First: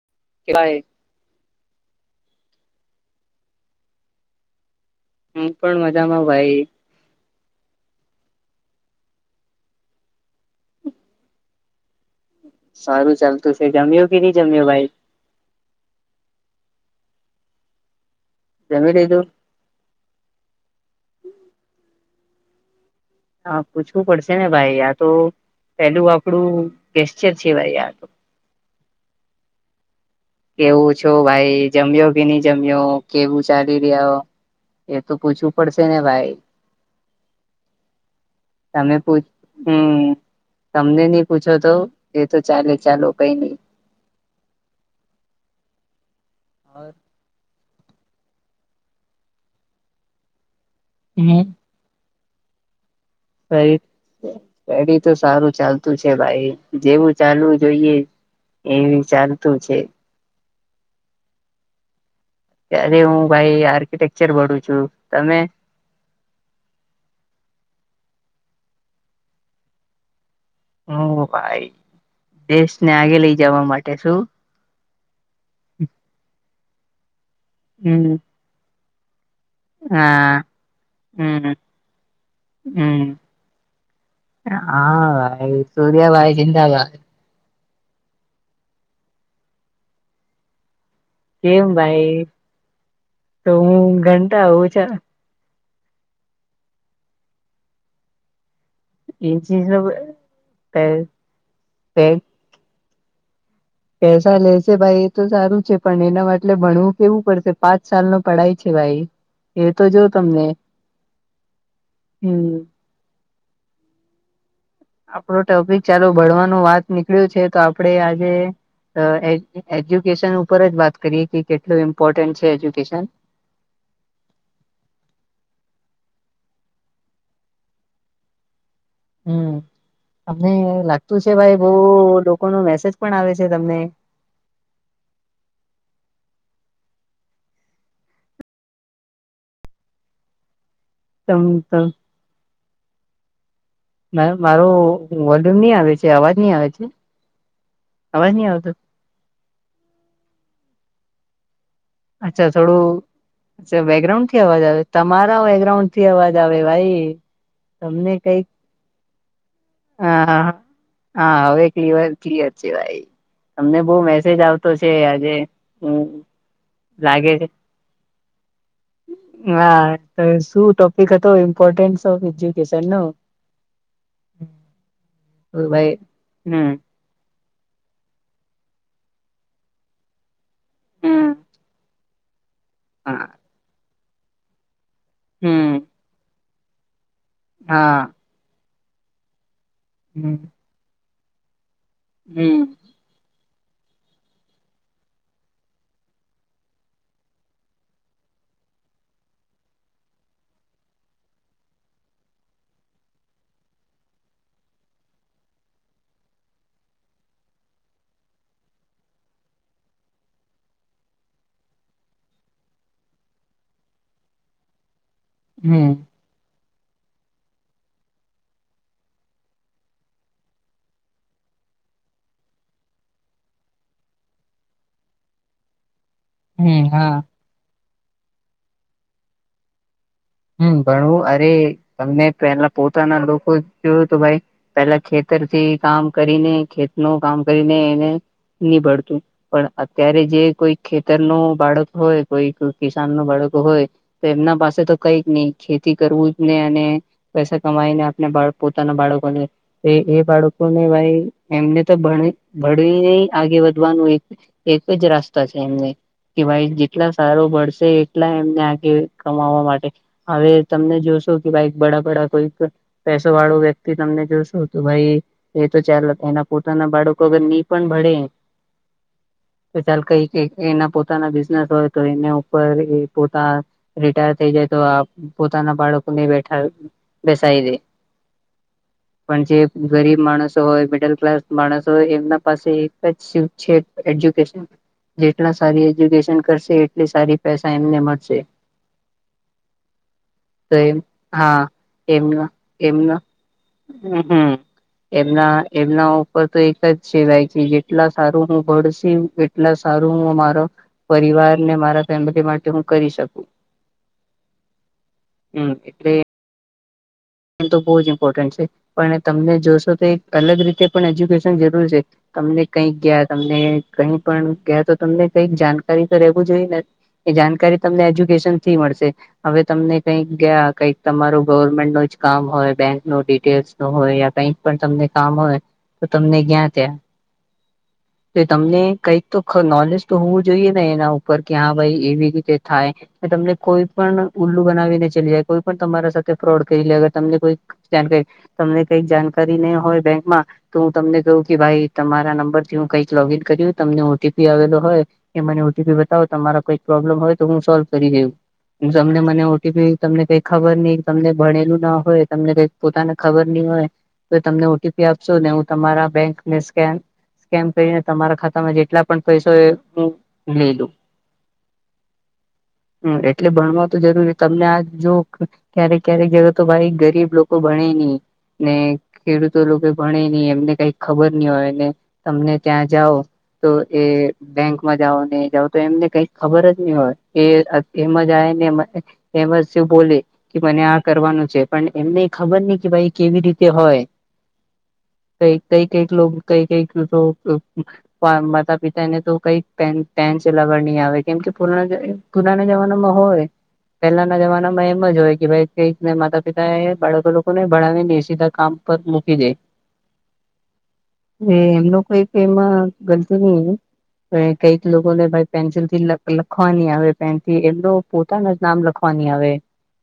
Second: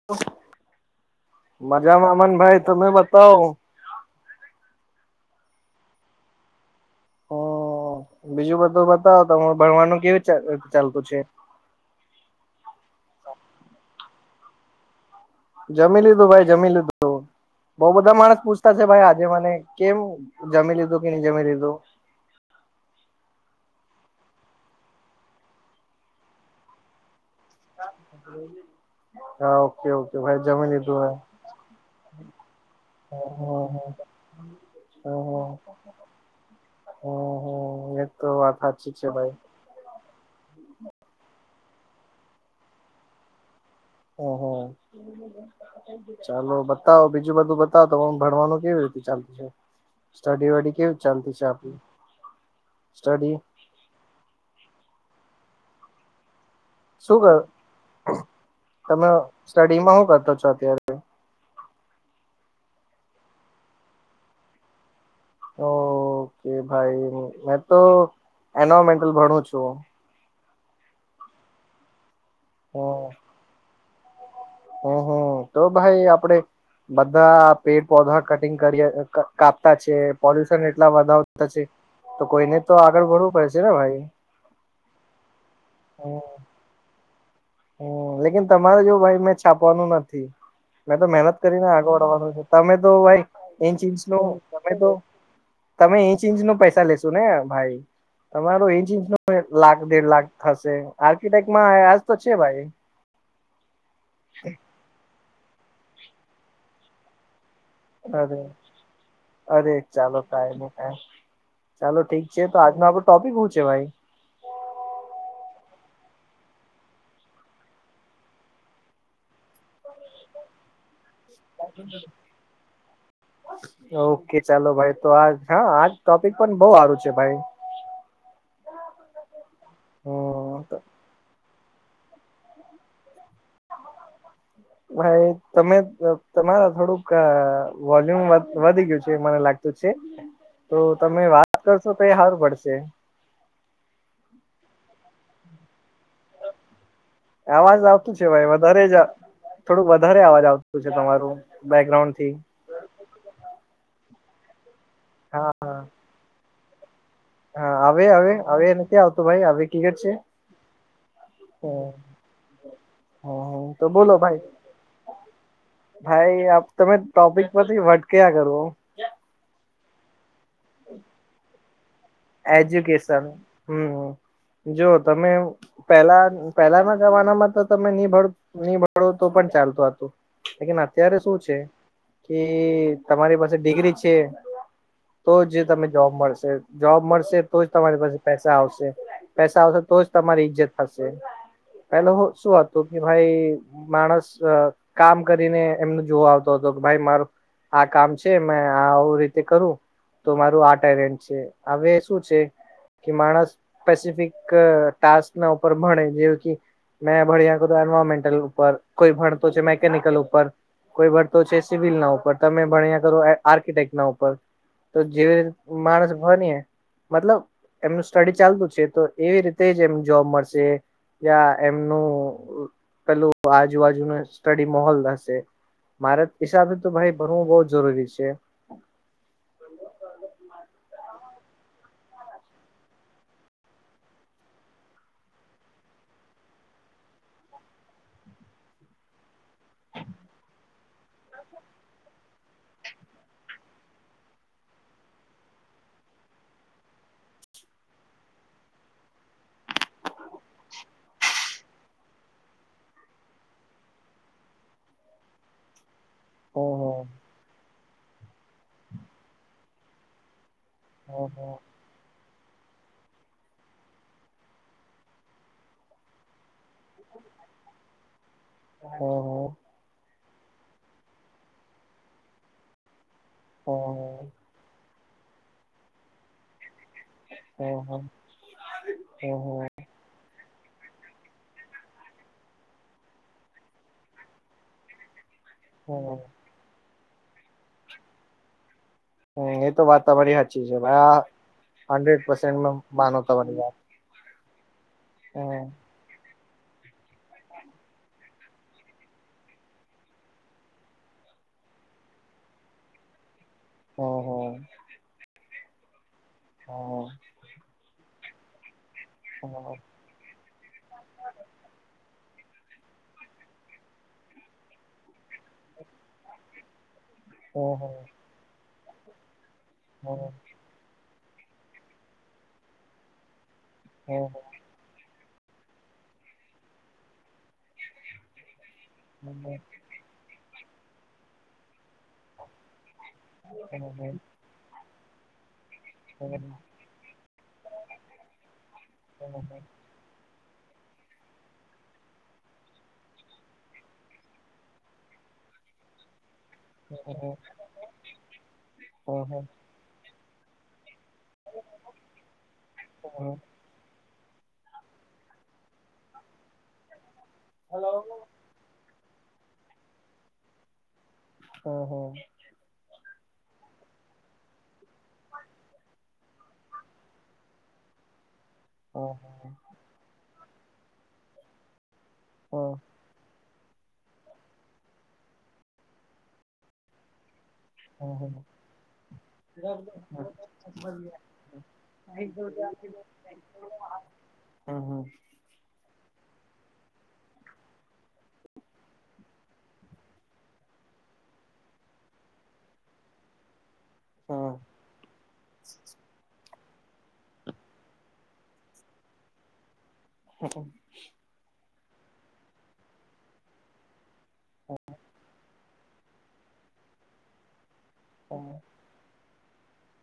[inaudible] કેલાય મજામા અમન ભાઈ તમે બતાવ હું પણ મજામાં ભાઈ હ બીજું બધું બતાવો તમે ભણવાનું કેવી ચા ચાલતું છે. સારું ચાલતું છે, જમ્યું કે ની જમ્યો ભાઈ? જમી લીધું ભાઈ જમી લીધું બોવ બધા માણસ પૂછતા છે, જમી ભાઈ લીધું આજે મને કેમુ જમી લીધું કે ની જમી લીધું હા પૂછવું પડશે ને ભાઈ આ તો પેલું આપડું ગેશચર છે, ભાઈ આ તો હા. ઓકે ઓકે ભાઈ જમી કેવું લીધું છો હે ભાઈ જમ્યો કે ની જમ્યો કેવું હમ ચાલી રહ્યા એ તો હમ હમ પૂછવું પડશે ને ભાઈ હમ હમ એ તો વાત સાચી તમે છે પુ ભાઈ હમ તમને ની પૂછો તો એ તો ચાલે ચાલો કઈ ની હહ ચાલો બતાવો બીજું બધું પણ ભણવાનું કેવી રીતે ચાલતું છે સ્ટડી વડી કેવી ચાલતી હમ છે આપડી સ્ટડી. ફરી પેરી તો સારું ચાલતું છે, ભાઈ શું જેવું કર ચાલવું જોઈએ એ તમે ચાલતું છે. સ્ટડીમાં હું કરતો છો અત્યારે ત્યારે હું ભાઈ આર્કિટેક્ચર વાળુ જોયુ તમે ઓકે ભાઈ મેં તો એનોમેન્ટલ ભણું છું. હ ભાઈ દેશને આગે લઈ જવા માટે શું. હમ્મ હમ્મ તો ભાઈ આપડે બધા પેડ પૌધા હમ કટિંગ કરીએ. કાપતા છે પોલ્યુશન એટલા વધાવતા છે. તો કોઈને તો હમ્મ આગળ ભરવું પડશે ને ભાઈ હા ભાઈ સૂર્યાભાઈ જિંદાબાદ હમ્મ લેકિન તમારે જોવ ભાઈ મેં છાપવાનું નથી. મે તો મહેનત કરીને કેમ આગળ ભાઈ વધવાનું છે તમે તો ભાઈ તો એ હું ચીજ નુ ઘંટા તમે ઓછા તો તમે ઇંચ ઇંચ નુ પૈસા લેશો ને ભાઈ તમારો ઇંચ ઇન્ચીસ લાખ દેડ લાખ થશે આર્કિટેક્ટમાંજ આયા તો છે ભાઈ પૈસા લેશે ભાઈ એ તો સારું છે પણ એના માટલે ભણવું કેવું પડશે. પાંચ સાલ નુ અરે પઢાય છે ભાઈ એ તો જો તમને હા. ચાલો ઠીક છે હમ તો આજનો આપડો ટોપિક શું છે ભાઈ. આપડો ટોપિક ચાલો ભણવાનું વાત નીકળ્યું છે તો આપડે આજે એ એજ્યુકેશન ઉપર જ વાત કરીએ કે કેટલું ઇમ્પોર્ટન્ટ છે એજ્યુકેશન ઓકે ચાલો ભાઈ તો આ હા આ ટોપિક પણ બહું સારું છે ભાઈ હમ્મ અમને હમ તો લાગતું છે ભાઈ બહું લોકો નો મેસેજ પણ આવે છે તમને ભાઈ તમે તમારા થોડુંક વોલ્યુમ વધી ગયું છે મને લાગતું છે. તો તમે તમ વાત તમ કરશો તો એ સારું પડશે. મારો વોલ્યુમ નહી આવે છે અવાજ નહી આવે છે. અવાજ આવતું છે અવાજ નહી ભાઈ આવતો વધારે જ થોડું વધારે અવાજ આવતું છે તમારું બેકગ્રાઉન્ડ થી અચ્છા થોડું બેકગ્રાઉન્ડ થી અવાજ આવે તમારા હા બે બેગ્રાઉન્ડ થી અવાજ આવે ભાઈ હા આવે તમને હવે કઈક હવે નથી આવતો ભાઈ હવે ક્લિયર છે હા હા હવે હ ક્લ ક્લિયર છે ભાઈ હ તમને તો બહું બોલો ભાઈ મેસેજ આવતો છે આજે હમ્મ લાગે છે. ક્યાં કરવો હા તો શું ટોપિક હતો ઇમ્પોર્ટન્સ ઓફ એજ્યુકેશન નો હમ્મ જો તમે ભાઈ પેલા હમ પેલામાં જમાનામાં તો તમે નિ ભણો તો પણ ચાલતું હતું લેકિન અત્યારે હમ શું છે. વી હા તમારી પાસે ડિગ્રી છે તો જ હમ તમને જોબ મળશે જોબ મળશે. તો જ તમારી હા પાસે પૈસા આવશે પૈસા આવશે તો જ હમ તમારી ઈજ્જત થશે. પેલો હું શું હમ વાત કઉ કે ભાઈ માણસ કામ કરીને એમને જોવા આવતો હતો કે ભાઈ મારું. આ કામ છે મે આવું રીતે કરું તો મારું આ ટેલેન્ટ છે. હવે શું છે. કે માણસ પેસીફિક ટાસ્ક ના ઉપર ભણે જેવુ કે મેં ભણી નાખ્યું એન્વાયરમેન્ટલ ઉપર કોઈ ભણતો છે મેકેનિકલ ઉપર કોઈ ભરતો છે સિવિલ ના ઉપર તમે ભણ્યા કરો આર્કિટેક્ટ ના ઉપર તો જેવી હમ માણસ હો મતલબ એમનું સ્ટડી ચાલતું છે તો એવી રીતે જ એમ જોબ મળશે. યા એમનું પેલું આજુબાજુ ન સ્ટડી માહોલ હશે મારે હિસાબે હમ તો હા ભાઈ ભણવું બહ જ જરૂરી છે. હમ્મ ભણવું અરે તમને પેલા પોતાના લોકો જોયયો તો ભાઈ પેલા ખેતરથી કામ કરીને ખેત નુ કામ કરીને એને ઈનીભળતું પણ અત્યારે જે કોઈ ખેતર નું બાળકો હોય કોઈ કિસાન નુ બાળકો હોય તો એમના પાસે તો કઈક નહી ખેતી કરવું જ ને અને પૈસા કમાઈને આપણે પોતાના બાળકોને એ એ બાળકોને ભાઈ એમને તો ભ ભણવીને આગે વધવાનું એક જ રસ્તો છે એમને કે ભાઈ હમ જેટલા સારો ભણશે એટલા એમને આગે કમાવા માટે હવે તમને હમ જોશો કે ભાઈ બડાબડા કોઈક- પેસો વાળો વ્યક્તિ તમને જોશું તો ભાઈ- એ તો ચાલ એના પોતાના બાળકો અગર ની પણ ભળે- હમ ચાલ કઈક એના પોતાના બિઝનેસ હોય તો એના ઉપર એ પોતા હમ રિટાયર થઈ જાય તો પોતાના બાળકોને બેઠા હમ બેસાય દઈ. [inaudible] હમ હમ પણ જે હમ ગરીબ માણસો હોય મિડલ ક્લાસ માણસો હોય એમના પાસે એક જ છે. એજ્યુકેશન જેટલા સારી હમ એજ્યુકેશન કરશે એટલી સારી પૈસા એમને મળશે. હ એ તો વાતાવર સાચી તો છે એમ આ હા હડ્રેડ પર્સન્ટ માનું તમારી વાત હ હમ એમના હમ એમના તો એક જ છે જેટલા સારું હું ભસી એટલા સારું હ મારો પરિવાર ને મારા ફેમિલી માટે હું કરી શકું હ હ [unintelligible] હમ એટલે હા [unintelligible] એ તો બહુ જ ઇમ્પોર્ટન્ટ છે પણ હમ હમ હમ હમ તમને જોશો તો એક અલગ રીતે પણ એજ્યુકેશન જરૂર છે. તમને કઈક ગયા તમને કઈ પણ ગયા તો તમને કઈક જાણકારી તો રહેવું જોઈએ ને. એ જાણકારી તમને એજ્યુકેશન થી મળશે હવે તમને કઈક ગયા કઈક તમારો ગવર્મેન્ટ નો કામ હોય બેંક નો ડિટેલ્સ નું હોય કઈ પણ તમને કામ હોય તો તમને જ્યાં ત્યાં તો તમને કંઈક તો નોલેજ તો હોવું જોઈએ ને એના ઉપર કે હા ભાઈ એવી રીતે થાય તમને કોઈ હમ હમ હમ પણ ઉલ્લું બનાવીને ચલી જાય કોઈ પણ તમારા હમ સાથે હમ ફ્રોડ કરી લે તમને કઈક જાણકારી નહીં હોય બેંકમાં તો હું તમને કહું કે ભાઈ તમારા નંબર થી હું કંઈક લોગ ઇન કર તમને ઓટીપી આવેલો હોય કે મને ઓટીપી બતાવો તમારા કોઈક પ્રોબ્લેમ હોય તો હું સોલ્વ કરી દે તમને મને ઓટી તમને કઈ ખબર નહી તમને ભણેલું ના હોય તમને કઈ પોતાને ખબર નહી હોય. તો તમને ઓટીપી આપશોને હું તમારા બેંક સ્કે સ્કેન કરીને તમારા ખાતામાં જેટલા પણ પૈસ એ હું લે લું. હ હ [unintelligible] હમ એટલે ભણવા તો જરૂરી તમને આ જો ક્યારેક ક્યારેક જગ તો ભાઈ- ગરીબ લોકો ભણે નહી ને ખેડૂત- તો લોકો ભણે નહી એમને કઈ ખબર નહી હોય તમને ત્યાં જાઓ તો એ બેંકમાં જાઓ ને જાઓ તો એમને કઈ ખબર જ નહી હોય એ એમ જ આ ને એમ જ શું બોલે કે મને આ કરવાનું છે. પણ એમને ખબર નહી કે ભાઈ કેવી રીતે હોય હમ હમ કઈ કઈ કઈક લો કઈ કઈક માતા પિતા ને તો કઈક પેન સલાવર નહી આવે કેમ કે પૂર્ણ પુરાના જમાનામાં હોય પહેલાના જમાનામાં એમ જ હોય કે ભાઈ કઈકને માતા પિતા એ બાળકો લોકોને ભણાવીને સીધા કામ પર મૂકી દે- હ [unintelligible] હ એમનું કોઈક એમાં ગલતી નઈ કઈક લોકોને ભાઈ પેન્સિલ થી લખવાની આવે પેન થી એમ પોતાના નામ લખવાની આવે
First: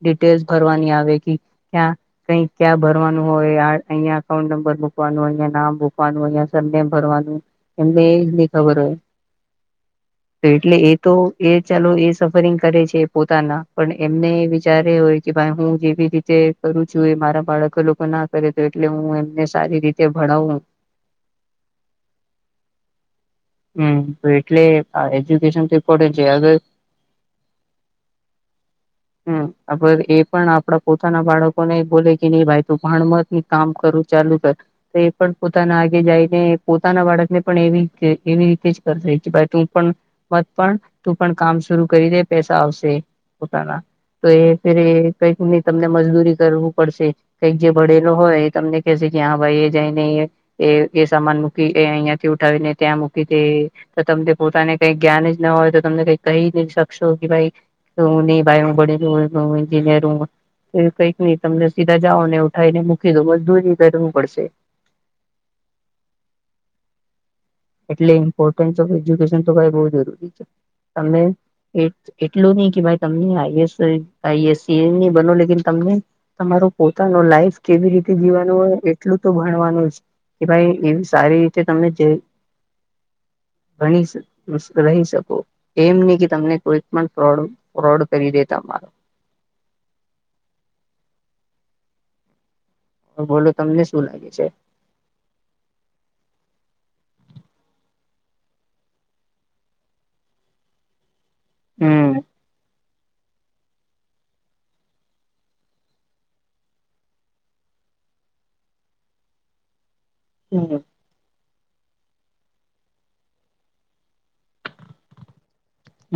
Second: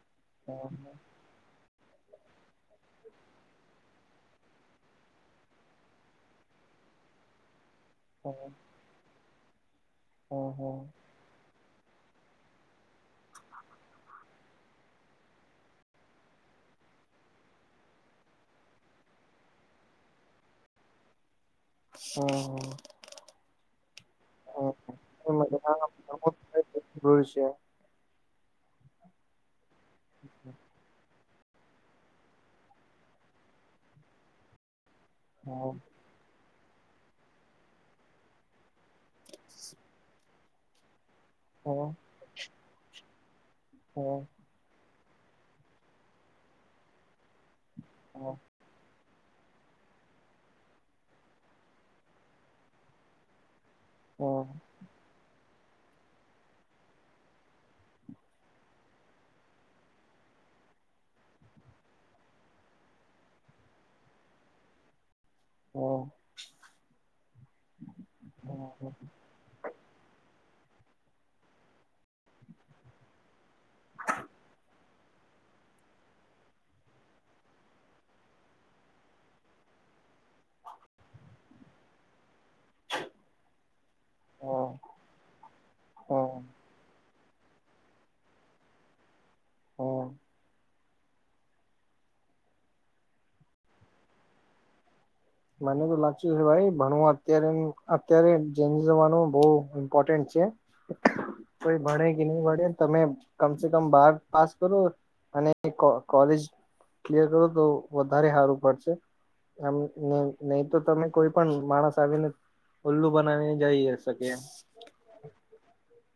ડિટેલ્સ ભરવાની આવે કે ક્યાં કઈક ક્યાં ભરવાનું હોય અહિયાંયા અઉન્ટ નંબર મૂકવાનું હોય અિયાયા નામ મૂકવાનું હો ભરવાનું એમને એ જ નહી ખબર હો તો એટલે એ તો એ ચાલો એ સફરિંગ કરે છે પોતાના પણ એમને વિચારે હોય કે ભાઈ હું જેવી રીતે કરું છું મારા બાળકો લોકો ના કરે તો એટલે હું એમને સારી રીતે ભણાવું. હમ. હમ એટલે એજ્યુકેશન તો ઇમ્પોર્ટે છે અગર હમ અગર એ પણ આપણા પોતાના બાળકો ને બોલે કે નહી ભાઈ તું ભણ મત કામ કરું ચાલુ કર. તો એ પણ પોતાના આગે જઈને પોતાના બાળકને પણ એવી એવી રીતે જ કરશે ભાઈ તું પણ મત પણ તું પણ કામ શરું કરી દે પૈસા આવશે પોતાના. હમ. કઈકની તમને મજદૂરી કરવું પડશે કઈક જે ભણેલો હોય તમને કે છે કે હા ભાઈ એ જઈને એ એ સામાન મૂકી એ અહિયાયા થી ઉઠાવીને ત્યાં મૂકી દે તો તમને પોતાને કઈ જ્ઞાન જ ના હોય તો તમને કઈ કહી શકશો કે ભાઈ હું નહી ભાઈ હું ભણેલો ગણેલો એન્જિનયર હું. તો કંઈક નઈ તમને સીધા જાઓ ને ઉઠાવ ને મૂકી દો મજદૂરી કરવું પડશે. હમ. એટલે ઇમ્પોર્ટ ઓ એજ્યુકેશન તો ભાઈ જરૂરી છે તમને એટલું નહી કે ભાઈ તમને આએસ આઈએસ ન બનો લે તમને તમારો પોતાનું લાઈફ કેવી રીતે જીવાનું હોય એટલું તો ભણવાનું જ. કે ભાઈ એવી સારી રીતે તમને જે ગણી રહી શકો એમ નહી કે તમને કોઈ પણ ફોડ ફોડ કરીદે તમારો. હમ. બોલો તમને શું લાગે છે? મને તો લાગત છે ભાઈ ભણું અત્યારે અત્યારે જેમ જનું બહું ઇમ્પોર્ટન્ટ છે. [inaudible] કોઈ ભણે હમ કે નહી ભણે તમે કમસે કમ બાર પાસ કરો અને કોલેજ ક્લિયર કરો તો વધારે સારું પડશે એમ નહી હમ તો તમે કોઈ પણ માણસ આવીને ઉલ્લું બનાવીને જઈ શકે એમવ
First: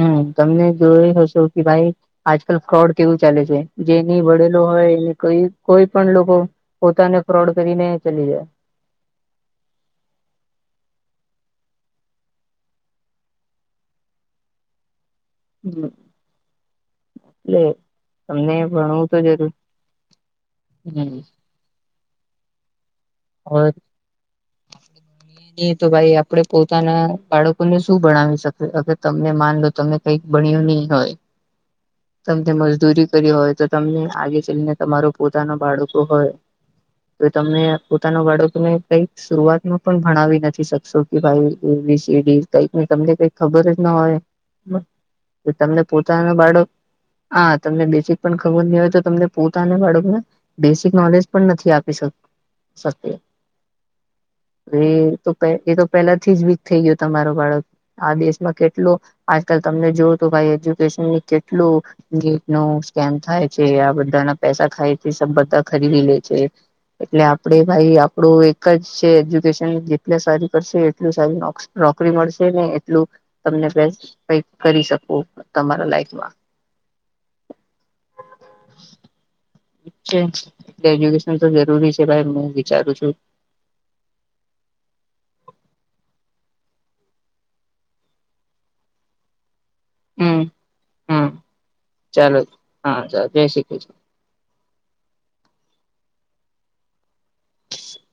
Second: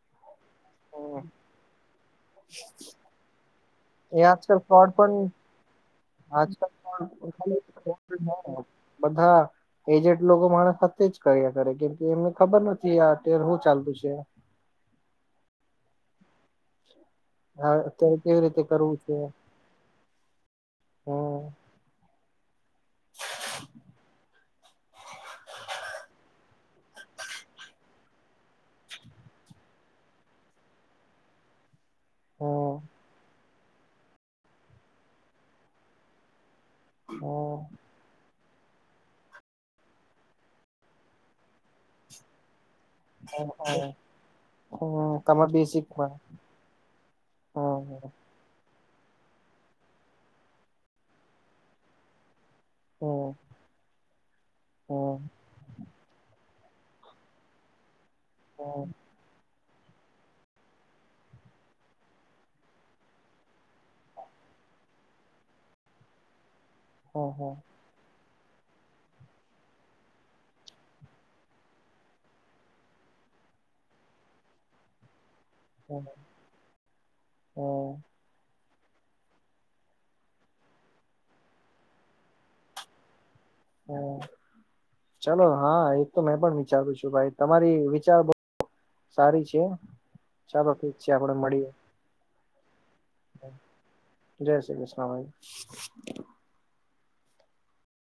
હમ તમને જોઈ હશો કે ભાઈ આજકાલ ફ્રોડ કેવું ચાલે છે. જે ની એ આજકાલ ભડેલો હોય ફ્રોડ પણ એનીઈ કોઈ પણ લોકો પોતાને ફ્રોડ કરીને ચલી જાય. બધા એજટ લોકો માણ સાથે જ કર્યા કરે કેમ કે એમને ખબર નથી આ અર શું ચાલતું છે. હમ. એટલે હા અત્યારે કેવી તમને રીતે કરવું ભણવું છે તો જરૂર હમ. [inaudible] તો ભાઈ આપડે પોતાના બાળકોને શું ભણાવી શકીએ અગર તમને માન લો તમે કંઈક ભણ્યો નહી હોય. તમને હમ મજદૂરી કરી હોય તો તમને આગે ચલીને તમારો પોતાના બાળકો હોય. તો હમ તમને પોતાનો બાળકોને કઈક શરૂઆતમાં પણ ભણાવી નથી શકશો કે ભાઈ એબી સીડી. કઈકની તમને કઈક ખબર જ હમ ના હમ તમાર હોય તમને બેસિકમાં પોતાનો બાળક હા તમને હમ બી પણ ખબર નહી અવે તો તમને પોતાના બાળકને બેસિક નોલેજ પણ નથી આપી શક શકે. એતો એતો પહેલેથી વી થઈ ગયો તમારો બાળક, આ દેશમાં કેટલું આજકાલ તમને જોવું તો ભાઈ એજ્યુકેશન ની કેટલું ગેટ નો સ્કેન થાય છે આ બધાના પેસા ખાયથી બધા ખરીદી લે છે. એટલે આપડે ભાઈ આપણું એક જ છે એજ્યુકેશન જેટલ સારું કરશે એટલું સારું નોક નોકરી મળશે ને એટલું તમને બેસ્ટ કઈ કરી શકો તમારા લાઈફમાં. હમ. છે જ કે એજ્યુકેશન તો જરૂરી છે, હું વિચારું છું. હા ચલો, હા એક તો મેં પણ વિચારું છું ભાઈ તમારી વિચાર બ સારી છે. હમ્મ, ઠીક છે હમ્મ આપડે મળીએ ચાલો હા ચાલ જય શ્રી કૃષ્ણ. જય શ્રી કૃષ્ણ, ભાઈ.